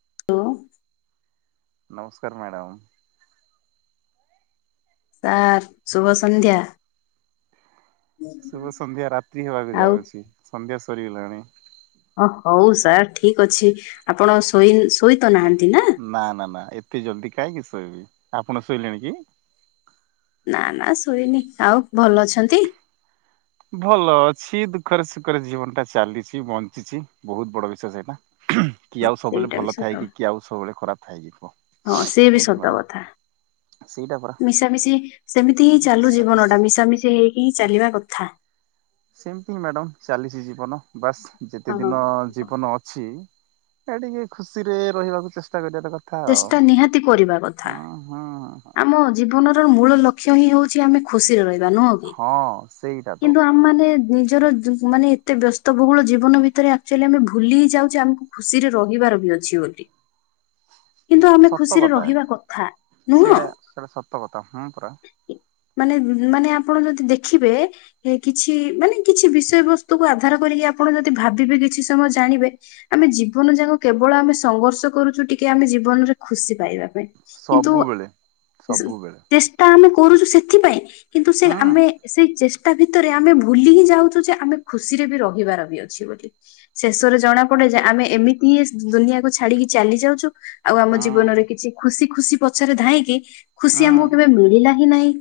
[inaudible] ନମସ୍କାର madam. Sir ଶୁଭ ସନ୍ଧ୍ୟା। ଶୁଭ ସନ୍ଧ୍ୟା ରାତିି ହେବାକୁ ଯାଉଛି ସନ୍ଧ୍ୟା ସରିଗଲାଣି। ଓ ହଉ ସାର୍ ଠିକ ଅଛି ଆପଣ ଶୋଇ ଶୋଇତ ନାହାନ୍ତି ନା ନା ନା ଏତେ ଜଲଦି କାହିଁକି ଶୋଇବି ଆପଣ ଶୋଇଲେଣି କି? ନା ନା ଶୋଇନି ଆଉ ଭଲ ଅଛନ୍ତି? ଭଲ ଅଛି ଦୁଃଖରେ ସୁଖରେ ଜୀବନ ଟା ଚାଲିଛି ବଞ୍ଚିଛି ବହୁତ ବଡ ବିଷୟ ସେଇଟା। ହଁ କିଏ ଆଉ ସବୁବେଳେ ସେଇଟା ବି ଭଲ ସତ ଥାଏ କି କିଏ ଆଉ ସବୁବେଳେ ଖରାପ ଥାଏ କି କୁହ ହଁ ସିଏ ବି କୁହନ୍ତୁ ସତ ମ୍ୟାଡ଼ାମ କଥା। ସେଇଟା ପରା ମିଶାମିଶି ସେମିତି ହିଁ ଚାଲୁ ମିଶା ଜୀବନ ମିଶି। ଟା। ମିଶାମିଶି ହେଇକି ହିଁ ଚାଲିବା କଥା। ସେମିତି ହଁ ମ୍ୟାଡାମ ଚାଲିଛି ଜୀବନ। ବାସ୍ ଯେତେ ହଁ। ଦିନ ଜୀବନ ଅଛି। ସେ ଟିକେ ଖୁସିରେ ରହିବାକୁ ଚେଷ୍ଟା କରିବା। ଗଟେ କଥା ଆଉ। ଚେଷ୍ଟା ନିହାତି କରିବା କଥା। ହୁଁ ହୁଁ ହୁଁ। ଆମ ଜୀବନର ମୂଳ ଲକ୍ଷ୍ୟ ହିଁ ହଉଛି ଆମେ ଖୁସିରେ ରହି ବା ନୁହଁ କି ହଁ ସେଇଟା ତ କିନ୍ତୁ ଆମମାନେ ନି ମାନେ ଏତେ ବ୍ୟସ୍ତବହୁଳ ଜୀବନ ଭିତରେ ଆକ୍ଚୁଆଲି ଆମେ ଭୁଲି ହି ଯାଉଛେ ଆମକୁ ଖୁସିରେ ରହିବାର ବି ନା ଅଛି ବୋଲି କିନ୍ତୁ ଆମେ ସତ ଖୁସିରେ କଥା ରହିବା କଥା। ନୁହଁ ସେଇଟା ସେଇଟା ସତ କଥା ହୁଁ ପରା ମାନେ ମାନେ ଆପଣ ଯଦି ଦେଖିବେ କିଛି ମାନେ କିଛି ବିଷୟ ବସ୍ତୁକୁ ଆଧାର କରିକି ଆପଣ ଯଦି ଭାବିବେ କିଛି ସମୟ ଜାଣିବେ ଆମେ ଜୀବନ ଯାକ କେବଳ ଆମେ ସଂଘର୍ଷ କରୁଛୁ ଟିକେ ଆମେ ଜୀବନରେ ଖୁସି ପାଇବା ପାଇଁ। କିନ୍ତୁ ସବୁବେଳେ ସବୁବେଳେ ଚେଷ୍ଟା ଆମେ କରୁଛୁ ସେଥିପାଇଁ। କିନ୍ତୁ ସେ ହୁଁ ଆମେ ସେଇ ଚେଷ୍ଟା ଭିତରେ ଆମେ ଭୁଲି ହିଁ ଯାଉଛୁ ଯେ ଆମେ ଖୁସିରେ ବି ରହିବାର ବି ଅଛି ବୋଲି। ଶେଷରେ ଜଣା ପଡେ ଯେ ଆମେ ଏମିତି ହିଁ ଦୁନିଆକୁ ଛାଡିକି ଚାଲି ଯାଉଛୁ। ଆଉ ଆମ ଜୀବନରେ ହୁଁ କିଛି ଖୁସି ଖୁସି ପଛରେ ଧାଇଁକି ଖୁସି ଆମକୁ କେବେ ମିଳିଲା। କି ନାଇଁ।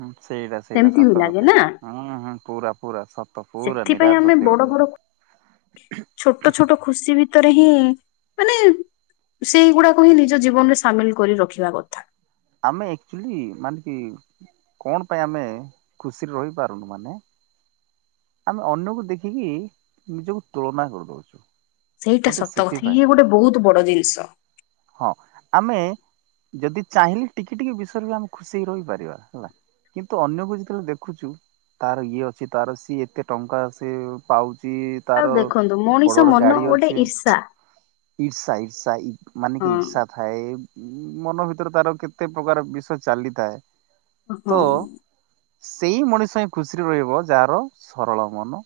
ହଁ ସେଇଟା ସେଇଟା ସତ କଥା। ହୁଁ ହୁଁ ପୁରା ପୁରା ସତ। ତ ପୁରା ସେଥିପାଇଁ ନିରାଟ ଆମେ ସତ୍ୟ ବଡ କଥା ବଡ ସେଇଟା। ଛୋଟ ଛୋଟ ଖୁସି ଭିତରେ ହିଁ ମାନେ ସେଇଗୁଡାକୁ ହିଁ ନିଜ ଜୀବନରେ ସାମିଲ୍ କରି ରଖିବା କଥା। ଆମେ ଆକ୍ଚୁଆଲି ମାନେ କି କଣ ପାଇଁ ଆମେ ଖୁସିରେ ରହିପାରୁନୁ। ମାନେ ଆମେ ଅନ୍ୟକୁ ଦେଖିକି ନିଜକୁ ତୁଳନା କରିଦଉଛୁ। ସେଇଟା ଗୋଟେ ସତ କଥା ସେଥିପାଇଁ ଇଏ ଗୋଟେ ବହୁତ ବଡ ଜିନିଷ। ହଁ ଆମେ ଯଦି ଚାହିଁଲେ ଟିକେ ଟିକେ ବିଷୟରେ ବି ଆମେ ଖୁସି ହେଇ ରହିପାରିବା ହେଲା। କିନ୍ତୁ ଅନ୍ୟକୁ ଯେତେବେଳେ ଦେଖୁଛୁ ତାର ଇଏ ଅଛି। ତାର ସିଏ ଏତେ ଟଙ୍କା ସି ପାଉଛି। ଛି ଆଉ ତାର ଦେଖନ୍ତୁ ମଣିଷ ବଡ ବଡ ମନ ଗାଡି ଅଛି। ଗୋଟେ ଈର୍ଷା। ଈର୍ଷା ଈର୍ଷାଇ ମାନେ ହଁ କି ଈର୍ଷା ଥାଏ। ମନ ଭିତରେ ତାର କେତେ ପ୍ରକାର ବିଷ ଚାଲିଥାଏ। ହଁ। ତ ସେଇ ମଣିଷ ହିଁ ଖୁସିରେ ରହିବ। ଯାହାର ସରଳ ମନ।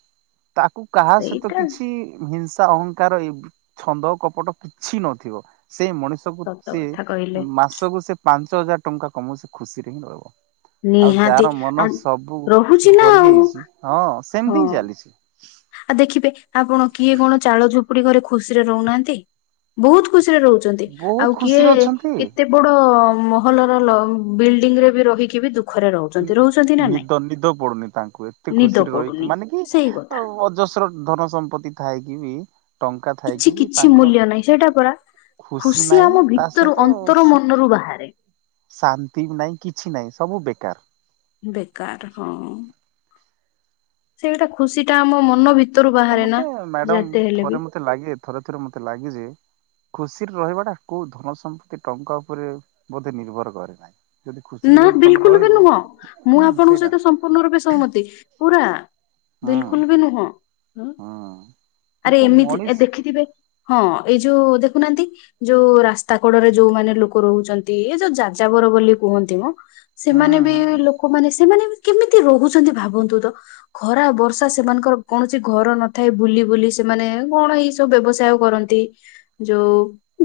ତାକୁ କାହା ସହିତ ସେଇଟା କିଛି ହିଂସା ଅହଂଙ୍କାର ଛନ୍ଦ କପଟ କିଛି ନଥିବ। ସେ ମଣିଷକୁ ସତ ସେ କଥା କହିଲେ ମାସକୁ ସେ ପାଞ୍ଚ ପାଞ୍ଚ ହଜାର ଟଙ୍କା କମଉ ସେ ଖୁସିରେ ହିଁ ରହିବ। ଆଉ ନିହାତି ଯାହାର ମନ ଆ ସବୁ ରହୁଛି ନା ଭରି ଆଉ ଯଇଛି ହଁ ହଁ ସେମିତି ହିଁ ଚାଲିଛି। ଆଉ ଦେଖିବେ ଆପଣ କିଏ କଣ ଚାଳ ଝୁପୁଡି ଘରେ ଖୁସିରେ ରହୁନାହାନ୍ତି। ବହୁତ ଖୁସି ରହୁଛନ୍ତି। ବହୁତ ଆଉ କିଏ ଖୁସିରେ ଅଛନ୍ତି। କେତେ ବଡ ମହଲ ର ବିଲ୍ଡିଂ ରେ ବି ରହିକି ବି ଦୁଖ ନିଦ ନିଦ ପଡୁନି ତାଙ୍କୁ। ଏତେ ନିଦ ଖୁସିରେ ରହିକି ପଡୁନି ମାନେ କି ସେଇ କଥା ଅଜସ ଧନ ସମ୍ପତ୍ତି ଥାଏକି ବି ଟଙ୍କା କିଛି ଥାଇକି ବି କିଛି ତାଙ୍କ ମୂଲ୍ୟ ନାହିଁ ସେଇଟା ପରା। ଖୁସି ନାହିଁ ଆମ ତା ଭିତରୁ ସହିତ ଅନ୍ତର ସୁ ମନରୁ ବାହାରେ। ଶାନ୍ତି ନାହିଁ କିଛି ନାହିଁ ସବୁ ବେକାର। ବେକାର ହଁ। ସେଇଟା ଖୁସି ଟା ଆମ ମନ ଭିତ ତ ମତେ ମ୍ୟାଡମ ଥରେ ମତେ ଲାଗେ। ଥରେ ଥରେ ମତେ ଲାଗେ ଯେ ଖୁସି ରେ ରହିବା ଟା କୋଉ ଧନ ସମ୍ପତ୍ତି ଟଙ୍କା ଉପରେ ବୋଧେ ନିର୍ଭର କରେ ନାହିଁ। ଯଦି ଖୁସିରେ ନା ଯଦି ତମେ ବିଲକୁଲ ବି ରହିବ ନୁହଁ ମୁଁ ହୁଁ ଆପଣଙ୍କ ସେଇଟା ସହିତ ସମ୍ପୂର୍ଣ୍ଣ ରୂପେ ସହମତି ପୁରା। ହୁଁ ବିଲକୁଲ ବି ନୁହଁ। ହଁ ହୁଁ ଆରେ କିନ୍ତୁ ଏମିତି ମଣିଷ ଦେଖିଥିବେ ହଁ ଏଇ ଯୋଉ ଦେଖ। ଦେଖୁନାହାନ୍ତି ଯୋଉ ରାସ୍ତା କଡରେ ଯୋଉମାନୋନେ ଲୋକ ରହୁଛନ୍ତି ଏ ଯୋଉ ଯାଜାବର ବୋଲି କୁହନ୍ତି ମ। ହୁଁ ସେମାନେ ବି ହୁଁ ଲୋକମାନେ ସେମାନେ ବି। କେମିତି ରହୁଛନ୍ତି ଭାବନ୍ତୁ ତ ଖରା ବର୍ଷା ସେମାନଙ୍କର କୌଣସି ଘର ନଥାଏ ବୁଲି ବୁଲି ସେ। ସେମାନେ କଣ ଏଇ ସବୁ ବ୍ୟବସାୟ କରନ୍ତି ଯୋଉ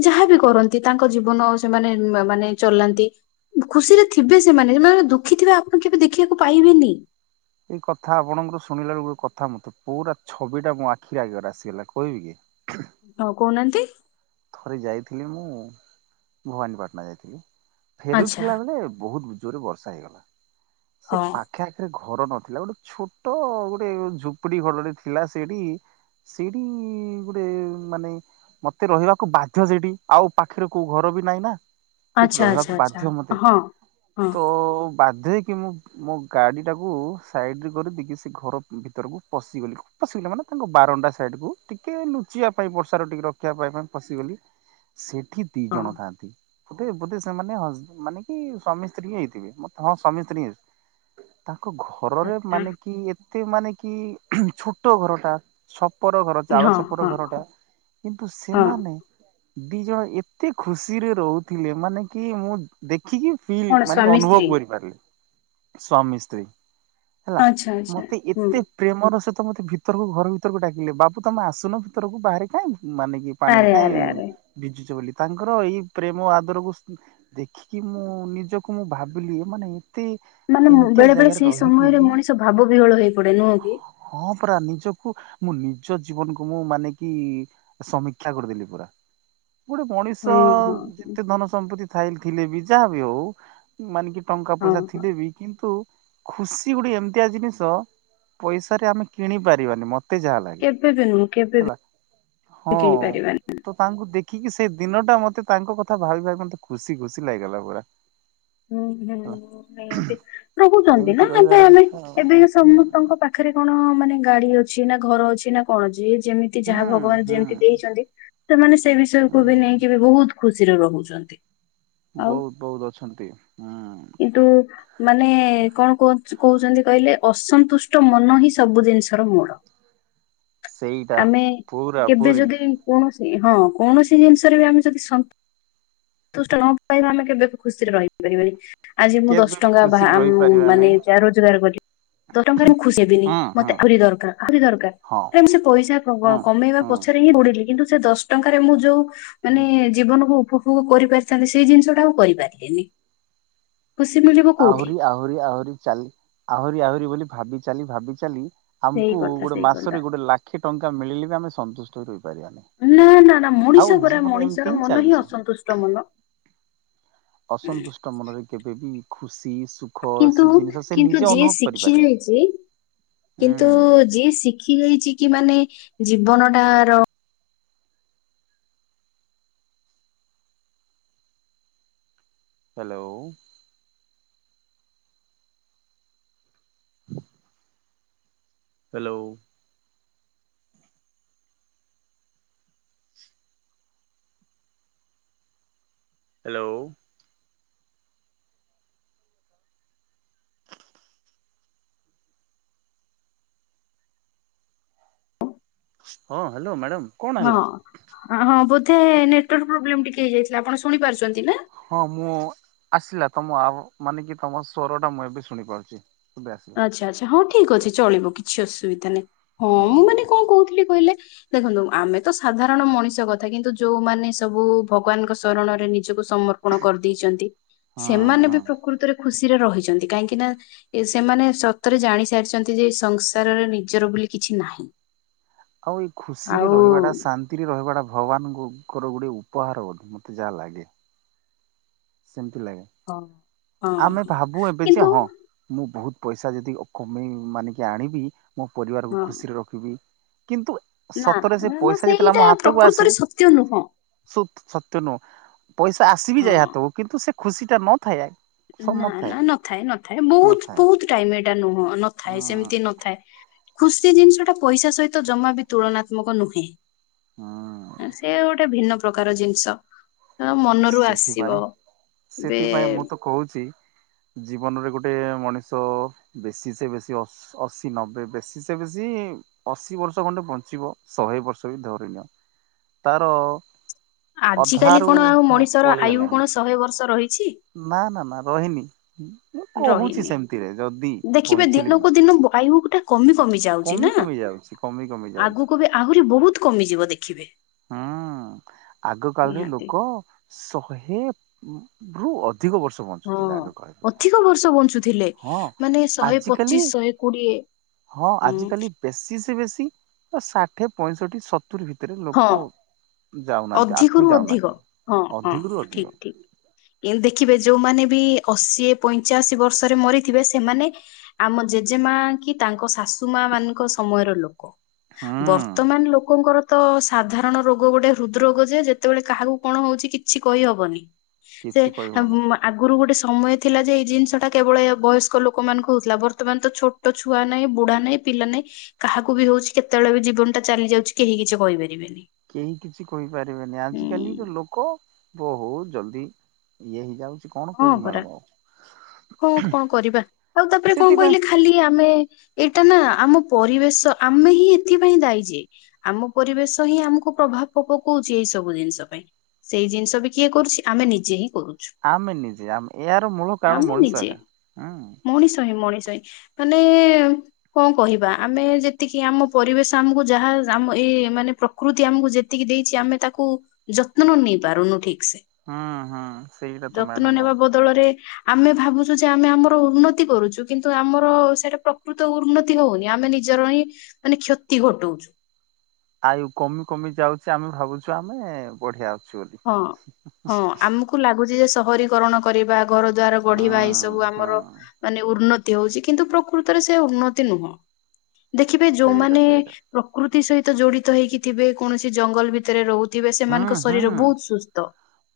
ଯାହାବି କରନ୍ତି ତାଙ୍କ ଜୀବନ। ସେମାନେ ମାନେ ଚଲାନ୍ତି। ଖୁସିରେ ଥିବେ ସେମାନେ ସେଙ୍କ ଦୁଃଖୀ ଥିବେ ଆପଣ କେବେ ଦେଖିବାକୁ ପାଇବେନି। ଏଇ କଥା ଆପଣଙ୍କର ଶୁଣିଲା ବଳଳେ ଗୋଟେ କଥା ମତେ ପୁରା ଛବି ଟା ମୋ ଆଖିରେ ଆଗିବରେ ଆସିଗଲା କହିବି କି। ହଁ କହୁନାହାନ୍ତି। ଥରେ ଯାଇଥିଲି ମୁଁ ଭବାନୀପାଟଣା ଯାଇଥିଲି। ଆଚ୍ଛା ଫେରୁଥିଲା ବେଳେ ବହୁତ ଜୋରରେ ବର୍ଷା ହେଇଗଲା ସେ ହଁ ପାଖେ ଆଖରେ। ଘର ନଥିଲା ଗୋଟେ ଛୋଟ ଗୋଟେ ଝୁପଡି ଘରେ ଥିଲା ସେଠି। ସେଇଠି ଗୋଟେ ମାନେ ମତେ ରହିବା। ବାଧ୍ୟ ସେଠି ଆଉ ପାଖରେ କୋଉ ଘର ବି ନାଇଁ ନା। ସେଠି ଆଚ୍ଛା ଆଚ୍ଛା ରହିବାକୁ ଆଚ୍ଛା ବାଧ୍ୟ ମତେ ହଁ ହଁ ତ ବାଧ୍ୟ ହେକି ମୁଁ ମୋ ଗାଡ଼ିଟାକୁ ସାଇଡ଼ରେ କରି ଦେଇକି ସେ ଘର ଭିତରକୁ ପଶିଗଲି। ପଶିଲା ମାନେ ତାଙ୍କ ବାରଣ୍ଡା ସାଇଡ କୁ ଟିକେ ଲୁଚିବା ପାଇଁ ବର୍ଷା ଟିକେ ରଖିବା ପାଇଁ। ପଶିଗଲି ସେଠି ଦି ହଁ ଜଣ ଥାନ୍ତି। ବୋଧେ ବୋଧେ ସେମାନେ ମାନ କି ସ୍ୱମୀ ସ୍ତ୍ରୀ ହିଁ ହେଇଥିବେ ମତେ ହଁ ସ୍ୱମୀ ସ୍ତ୍ରୀ। ତ। ଘରରେ ଆଚ୍ଛା ମାନେ କି ଏତେ ମାନେ କି ଛୋଟ ଘର ଟା ସ ଚଛପର ଘର ହଁ ଚାଳସପର ହଁ ଘର ଟା କିନ୍ତୁ ହଁ ସେମାନେ। ଦି ଜଣ ଏତେ ଖୁସିରେ ରହୁଥିଲେ ମାନେ କି ମୁଁ ଦେଖ। ଦେଖିକ ଫିଲ୍ କଣ ମାନେ ସ୍ଵାମୀ ଅନୁଭବ ସ୍ତ୍ରୀ? କରିପାରିଲେ ସ୍ୱମୀ ସ୍ତ୍ରୀ। ହେଲା ଆଚ୍ଛା ଆଚ୍ଛା। ମତେ ହୁଁ ଏତେ ପ୍ରେମର ସେ ତ ମତେ ଭିତରକୁ ଘର ଭିତରକୁ ଡାକିଲେ ବାବୁ ତମେ ଆସୁନ ଭିତରକୁ ବାହାରେ କାଇଁ ମାନେ। କି ପାଣିରେ ଆରେ କାହିଁ ଆରେ ଆରେ ଭିଜୁଛ ବୋଲି। ତାଙ୍କର ଏଇ ପ୍ରେମ ଆଦରକୁ ଦେଖିକି ମୁଁ ନିଜକୁ ମୁଁ ଭାବିଲି ମାନେ। ମାନେ ଏମିତିଆ ବେଳେ ବେଳେ ଜାଗାରେ ସେଇ ରହିକି ସମୟରେ ବି ମଣିଷ ଭାବ ବିହଳ ହେଇ ପଡେ ନୁହଁ କି। ହଁ ପରା ନିଜକୁ ମୁଁ ନିଜ ଜୀବନକୁ ମୁଁ ମାନେ କି ସମୀକ୍ଷା କରିଦେଲି ପୁରା। ଗୋଟେ ମଣିଷ ହୁଁ ହୁଁ। ଯେତେ ଧନ ସମ୍ପତ୍ତି ଥାଇ ଥିଲେ ବି ଯାହାବ ହଉ ମାନେ କି। ଟଙ୍କା ହଁ ପଇସା ହଁ ହଁ। ଥିଲେ ବି କିନ୍ତୁ। ଖୁସି ଗୋଟେ ଏମିତିଆ ଜିନିଷ ପଇସରେ ଆମେ କିଣି ପାରିବାନି ମତେ। ଯାହା ଲାଗେ କେବେ ବି ନୁହଁ କେବେବି ହେଲା ନୁହଁ ହଁ। କିଣି ପାରିବନି। ତ ତାଙ୍କୁ ଦେଖିକି ସେ ଦିନ ଟା ମତେ ତାଙ୍କ କଥା ଭାବି ଭାବି ମତେ ଖୁସି ଖୁସି ଲାଗିଗଲା ପୁରା। ହୁଁ ହେଲା ହୁଁ ରହୁଛନ୍ତି ଏମିତି ନା ଏବେ ରହିବାର ଆମେ କଥା ଆଉ ଏବେ ସମସ୍ତଙ୍କ ପାଖରେ। ରେ କଣ ମାନେ ଗାଡି ଅଛି ନା ଘର ଅଛି ନା କଣ ଅଛି ଯିଏ। ଯେମିତି ହୁଁ ଯାହା ଭଗବାନ ହୁଁ ଯେମିତି ଦେଇଛନ୍ତି ସେମାନେ ସେ ବିଷୟ କକୁ ବି ହୁଁ। ନେଇକି ବି ବହୁତ। ଖୁସିରେ ରହୁଛନ୍ତି। ଆଉ ବହୁତ ବହୁତ ଅଛନ୍ତି। ହୁଁ। କିନ୍ତୁ ମାନେ କଣ କହୁଛନ୍ତି କହିଲେ ଅସନ୍ତୁଷ୍ଟ ମନ ହିଁ ସବୁ। ଜିନିଷର ମୋଡ ସେଇଟା ଆମେ ପୁରା କେବେ ପୁରୀ ଯଦି କୌଣସି। ହଁ କୌଣସି ଜିନିଷରେ ବି ଆମେ ଯଦି ସଂ ସନ୍ତୁଷ୍ଟ ନ ପାଇବା ଆମେ କେବେ ଖୁସିରେ ରହିପାରିବାନି। ଆଜି ମୁଁ ଦଶ କେବେ ବି ଟଙ୍କା ବା ଖୁସିରେ ରହିପାରିବା ମାନେ ନାହିଁ ଯ ରୋଜଗାର କଲି। ଦ ଟଙ୍କାରେ ମୁଁ ଖୁସି ହେବିନି ହଁ ହଁ ମତେ ଆହୁରି ଦରକାର ଆହୁରି ଦରକାର। ହଁ କ ସେ ପଇସା ହଁ କମେଇବା ପଛରେ ହଁ ହିଁ ପଡିଲି କିନ୍ତୁ। ସେ ଦଶ ଟଙ୍କାରେ ମୁଁ ଯୋଉ ମାନେ ଜୀବନକୁ। ଉପଭୋଗ କରିପାରିଥାନ୍ତି ସେଇ ଜିନିଷ ଟା ଆଉ କରିପାରିଲେନି? ଆହୁରି ଆହୁରି ଆହୁରି ଚାଲି ଆହୁରି ଆହୁରି ବୋଲି ଭାବି ଚାାଲି ଭାବିଚାଲି ସେଇ ଆମକୁ କଥା ଗୋଟେ ସେଇ କଥା। ମାସରେ ଗୋଟେ ଲାଖେ ଟଙ୍କା ମିଳିଲେ ବି ଆମେ ସନ୍ତୁଷ୍ଟ ରହିବୁ। ନା ନା ନା ମଣିଷ ପରା ଜୀବନ ମଣିଷର ଏମିତି ମନ ହିଁ ଚାଲିଛେ ଅସନ୍ତୁଷ୍ଟ ମନ ଅସନ୍ତୁଷ୍ଟ ମନରେ କେବେବି ଖୁସି ସୁଖ କିନ୍ତୁ ସେ ଜିନିଷ ସେ କିନ୍ତୁ ନିଜେ ଯିଏ ଅନୁଭବ ଶିଖି କରିପାରିବନି ଯାଇଛି ହୁଁ କିନ୍ତୁ ଯିଏ ଶିଖି ଯାଇଛି କି ମାନେ ଜୀବନଟ ର ହ୍ୟାଲୋ! ହ୍ୟାଲୋ! ହ୍ୟାଲୋ! ହଁ ହ୍ୟାଲୋ ମ୍ୟାଡ଼ାମ! କଣ ହେଲା ହଁ ହଁ ବୋଧେ ନେଟୱାର୍କ ପ୍ରୋବ୍ଲେମ୍ ଟିକେ ହେଇଯାଇଥିଲା, ଆପଣ ଶୁଣି ପାରୁଛନ୍ତି? ନା? ହଁ ମୁଁ ଆସିଲା ତମ ମାନେ କି ତମ ସଵର ଟା ମୁଁ ଏବେ ଶୁଣି ପାରୁଛି। ଆଚ୍ଛା ଆଚ୍ଛା ହଁ ଠିକ ଅଛି ଚଳିବ କିଛି ଅସୁବିଧା, ନାହିଁ ହଁ ମୁଁ ହଁ ମାନେ ହଁ। କଣ କହୁଥିଲି କହିଲେ? ଦେଖନ୍ତୁ ଆମେ ତ ସାଧାରଣ ମଣିଷ କଥା କିନ୍ତୁ ଯୋଉମାନେ ସବୁ ଭଗବାନଙ୍କ ଶରଣରେ ନିଜକୁ ସମର୍ପଣ କରିଦେଇଛନ୍ତି ହଁ ସେମାନେ ହଁ। ବି ପ୍ରକୃତରେ ଖୁସିରେ ରହିଛନ୍ତି କାହିଁକି ନା ସେମାନେ ସତରେ ଜାଣି ସାରିଛନ୍ତି ଯେ ସଂସାରରେ ନିଜର ବୋଲି କିଛି ନାହିଁ। ଆଉ ଏଇ ଖୁସିରେ ଆଉ ରହିବା ଟା ଶାନ୍ତିରେ ରହିବାଟା ଭଗବାନଙ୍କୁ ର ଗୋଟେ ଉପହାର ବୋଧେ ମତେ ଯାହା ଲାଗେ ସେମତି ଲାଗେ ହଁ। ହଁ ଆମେ ହଁ ଭାବୁ ଏବେ ଯେ କିନ୍ତୁ ହଁ ମୁଁ ବହୁତ ପଇସା ଯଦି କମେଇ ମାନିକି ଆଣିବି ମୋ ପରିବାରକୁ ହଁ ଖୁସିରେ ରଖିବି କିନ୍ତୁ ନା ସତରେ ସେ ନା ନା ପଇସା ଯେଥିଲା ସେଇଟା ମୋ ହାତକୁ ଆସେ ପ୍ରକୃତରେ ସତ୍ୟ ନୁହଁ ସତ୍ୟ ନୁହଁ ପଇସା ଆସିବି ଯାଏ ହଁ। ହାତକୁ କିନ୍ତୁ ସେ ଖୁସି ଟା ନଥାଏ ଆ ନା ନା ନଥାଏ ନ ଥାଏ ବହୁତ ନଥାଏ ବହୁତ ଟାଇମ ଏଇଟା ନହ ନଥାଏ ହଁ ସେମିତି ନଥାଏ। ଖୁସି ଜିନିଷଟା ପଇସା ସହିତ ଜମା ବି ତୁଳନାତ୍ମକ ନୁହେଁ। ହୁଁ ସେ ଗୋଟେ ଭିନ୍ନ ପ୍ରକାର ଜିନିଷ ମନରୁ ସେଥିପାଇଁ ଆସିବ ଏ ସେଥିପାଇଁ ମୁଁ ତ କହୁଛି [inaudible] ଜୀବନରେ ଗୋଟେ ମଣିଷ ବେଶୀ ସେ ବେଶୀ ଅଶୀ ନବେ ବେଶି ସେ ବେଶୀ ଅଶୀ ବର୍ଷ ଖଣ୍ଡେ ବଞ୍ଚିବ ଶହେ ବର୍ଷ ବି ଧରିଣୀୟ ତାର ଆଜ କାଲି ଅଧାରୁ କଣ ଆଉ ହଁ ମଣିଷର ଆୟୁ ପଳିଗଲାଣି କଣ ଶହେ ବର୍ଷ ରହିଛି। ନା ନା ନା ରହିନି। ମୁଁ କହୁଛି ରହିନି। ସେମିତିରେ ଯଦି ଦେଖିବେ ବଞ୍ଚିଲେ ବି? ଦିନକୁ ଦିନ ଆୟୁ ଟା କମି କମି ଯାଉଛି ନା କମି ଯାଉଛି କମି କମି ଯାଉଛି ଆଗକୁ ବି ଆହୁରି ବହୁତ କମିଯିବ ଦେଖିବେ ହୁଁ ଆଗ କାଳରେ ନିହାତି ଲୋକ ଶହେ ରୁ ଅଧିକ ବର୍ଷ ହଁ ବଞ୍ଚୁଥିଲେ ଆଗ କାଳରେ ଅଧିକ ବର୍ଷ ବଞ୍ଚୁଥିଲେ ହଁ ମାନେ ଶହେ ଆଜିକାଲି ପଚିଶ ଶହେ କୋଡିଏ। ହଁ ଆଜିିକାଲି ବେଶି ସେ ବେଶୀ ଷାଠିଏ ପଇଁଷଠିତ ଭିତରେ ଲୋକ ଯାଉନାହାନ୍ତି ଆଗକୁ ଅଧିକରୁ ଅଧିକ ଯାଉନାହାନ୍ତି। ହଁ ହଁ ଅଧିକରୁୁ ଅଧିକ ଠିକ ଠିକ। ଦେଖିବେ ଯୋଉମାନେ ବି ଅଶୀ ପଇଁଚାଅଶି ବର୍ଷରେ ମରିଥିବେ ସେମାନେ ଆମ ଜେଜେ ମା କି ତାଙ୍କ ଶାଶୁ ମା ମାନଙ୍କ ସମୟର ଲୋକ ହୁଁ ବର୍ତ୍ତମାନ ଲୋକଙ୍କର ତ ସାଧାରଣ ରୋଗ ଗୋଟେ ହୃଦ ରୋଗ ଯେ ଯେତେବେଳେ କାହାକୁ କଣ ହଉଛି କିଛି କହିହବନି। ସେ କିଛି କହିହଉନି। ଆଗରୁ ଗୋଟେ ସମୟ ଥିଲା ଯେ ଏଇ ଜିନିଷ ଟା କେବଳ ଏ ବୟସ୍କ ଲୋକମାନଙ୍କୁ ହଉଥିଲା ବର୍ତ୍ତମାନ ତ ଛୋଟ ଛୁଆ ନାହିଁ ବୁଢା ନାହିଁ। ପିଲା ନାାଇଁ କାହାକୁ ବି ହଉଛି କେତେବେଳେ ବି ଜୀବନ ଟା ଚାଲି ଯାଉଛି କେହି କିଛି କହିପାରିବେନି। କେହି କିଛି କହିପାରିବେନି ଆଜି ହୁଁ କାଲି ତ ଲୋକ ବୋହୁତ ଜଲଦି ଇଏ ହେଇଯାଉଛି କଣ କହିବି ପରା ମ୍ୟାଡାମ ଆଉ। ହଁ କଣ କରିବା ଆଉ ତାପରେ କଣ ସେଥିପାଇଁ କହିଲେ ଖାଲି ଆମେ ଏଇ ସେଟା ନା ଆମ ପରିବେଶ ଆମେ ହିଁ ଏଥିପାଇଁ ଦାୟ ଯେ ଆମ ପରିବେଶ ହିଁ ଆମକୁ ପ୍ରଭାବ ପକ ପକଉଛି ଏଇ ସବୁ ଜିନିଷ ପାଇଁ ସେଇ ଜିନିଷ ବି କିଏ କରୁଛି ଆମେ ନିଜେ ହିଁ କରୁଛୁ ଆମେ ନିଜେ ଆମେ ଏହାର ମୂଳ କାରଣ ଆମେ ମଣିଷ ନିଜେ ଏକା ହୁ। ମଣିଷ ହ ମାନେ କଣ କହିବା ଆମେ ଯେତିକି ଆମ ପରିବେଶ ଆମକୁ ଯାହା ଆମ ଏ ମାନେ ପ୍ରକୃତି ଆମକୁ ଯେତିକି ଦେଇଛି ଆମେ ତାକୁ ଯତତ୍ନ ନେଇ ପାରୁନୁ ଠିକ ସେ ହୁଁ ହୁଁ ସେଇଟା ତମ ଯତ୍ନ ନେବା ବଦଳରେ ଆମେ ଭାବୁଛୁ ଯେ ଆମେ ଆମର ଉନ୍ନତି କରୁଛୁ କିନ୍ତୁ ଆମର ସେଇଟା ପ୍ରକୃତ ଉନ୍ନତି ହଉନି ଆମେ ନି ନିଜର ହିଁ ମାନେ କ୍ଷତି ଘଟଉଛୁ ଆଉ କମି କମି ଯାଉଛି ଆମେ ଭାବୁଛୁ ଆମେ ବଢିଆ ଅଛୁ ବୋଲି। ହଁ ହଁ ଆମକୁ ଲାଗୁଛି ଯେ ସହରୀକରଣ କରିବା। ଘର ଦ୍ୱାର ହୁଁ ଗଢିବା ଏଇ ସବୁ ହୁଁ ଆମର ମାନେ ଉନ୍ନତି ହଉଛି କିନ୍ତୁ ପ୍ରକୃତରେ ସେ ଉନ୍ନତି ନୁହଁ ଦେଖିବେ ସେଇଟା ଯୋଉମାନେ ସେଇଟା ପ୍ରକୃ ତି ସହିତ ଜଡିତ ହେଇକିଥିବେ କୌଣସି ଜଙ୍ଗଲ ଭିତରେ ରହୁଥିବେ ହୁଁ ସେମାନଙ୍କ ଶରୀର ହୁଁ। ବହୁତ ସୁସ୍ଥ।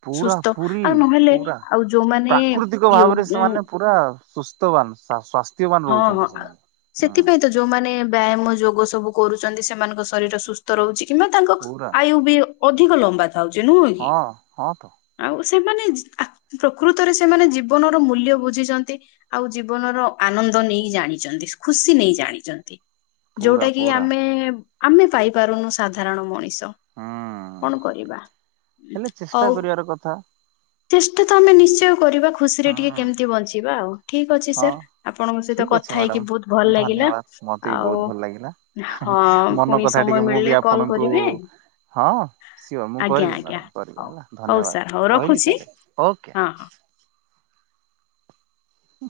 ପୁରା ସୁସ୍ଥ ପୁରୀ ଆଉ ନହେଲେ ପୁରା ଆଉ ଯୋଉମାନେ ପ୍ରାକୃତିକ ଭାବରେ ୟୋ ସେମାନେ ପୁରା ସୁସ୍ଥବାନ। ସ୍ଵାସ୍ଥ୍ୟବାନ ହଁ ହଁ ରହୁଛନ୍ତି ଆ ସେମାନେ ହଁ ସେଥିପାଇଁ ତ ଯୋଉମାନେ ବ୍ୟାୟାମ ଯୋଗ ସବୁ କରୁଛନ୍ତି ସେମାନଙ୍କ ଶରୀର ସୁସ୍ଥ ରହୁଛି କିମ୍ବା ତାଙ୍କ ପୁରା ଆୟୁ ବି ଅଧିକ ଲମ୍ବା ଥାଉଛି ନୁ ହଁ ହଁ ତ। ସେମାନେ ଆ ପ୍ରକୃତରେ ସେମାନେ ଜୀବନର ମୂଲ୍ୟ ବୁଝିଛନ୍ତି ଆଉ ଜୀବନର ଆନନ୍ଦ ଆନ୍ଦ ନେଇ ଜାଣିଛନ୍ତି ଖୁସି ନେଇ ଜାଣିଛନ୍ତି। ପୁରା ଯୋଉଟା କି ପୁରା ଆମେ ଆମେ ପାଇପାରୁନୁ ସାଧାରଣ ମଣିଷ ହୁଁ। କଣ କରିବା? ଉଁ, ହେଲେ ଚେଷ୍ଟା ହଉ କରିବାର କଥା। ଚେଷ୍ଟା ତ ଆମେ ନିଶ୍ଚୟ କରିବା ଖୁସି ରେ ଟିକେ ହୁଁ କେମିତି ବଞ୍ଚିବା ଆଉ ଠିକ ଅଛି ହଁ ସାର୍ ଆପଣଙ୍କ ସହିତ ଠିକ ଅଛି କଥା ମ୍ୟାଡାମ। ହେଇକି ବହୁତ ଭଲ ଲାଗିଲା। ଧନ୍ୟବାଦ ମତେ ବି ଆଉ ବହୁତ ଭଲ ଲାଗିଲା ହଁ ମନ ପୁଣି କଥା ସମୟ ଟିକେ ମୁଁ ମିଳିଲେ ବି କଲ୍ ଆପଣଙ୍କୁ କରିବେ ହଁ ସିଏ ମୁଁ ଆଜ୍ଞା କରିବି ଆଜ୍ଞା ମ୍ୟାଡାମ କରିବି ହଉ ହେଲା ହଉ ସାର୍ ହଉ ଧନ୍ୟବାଦ ରଖୁଛି ରହିଲି। ଓକେ। ହଁ ହ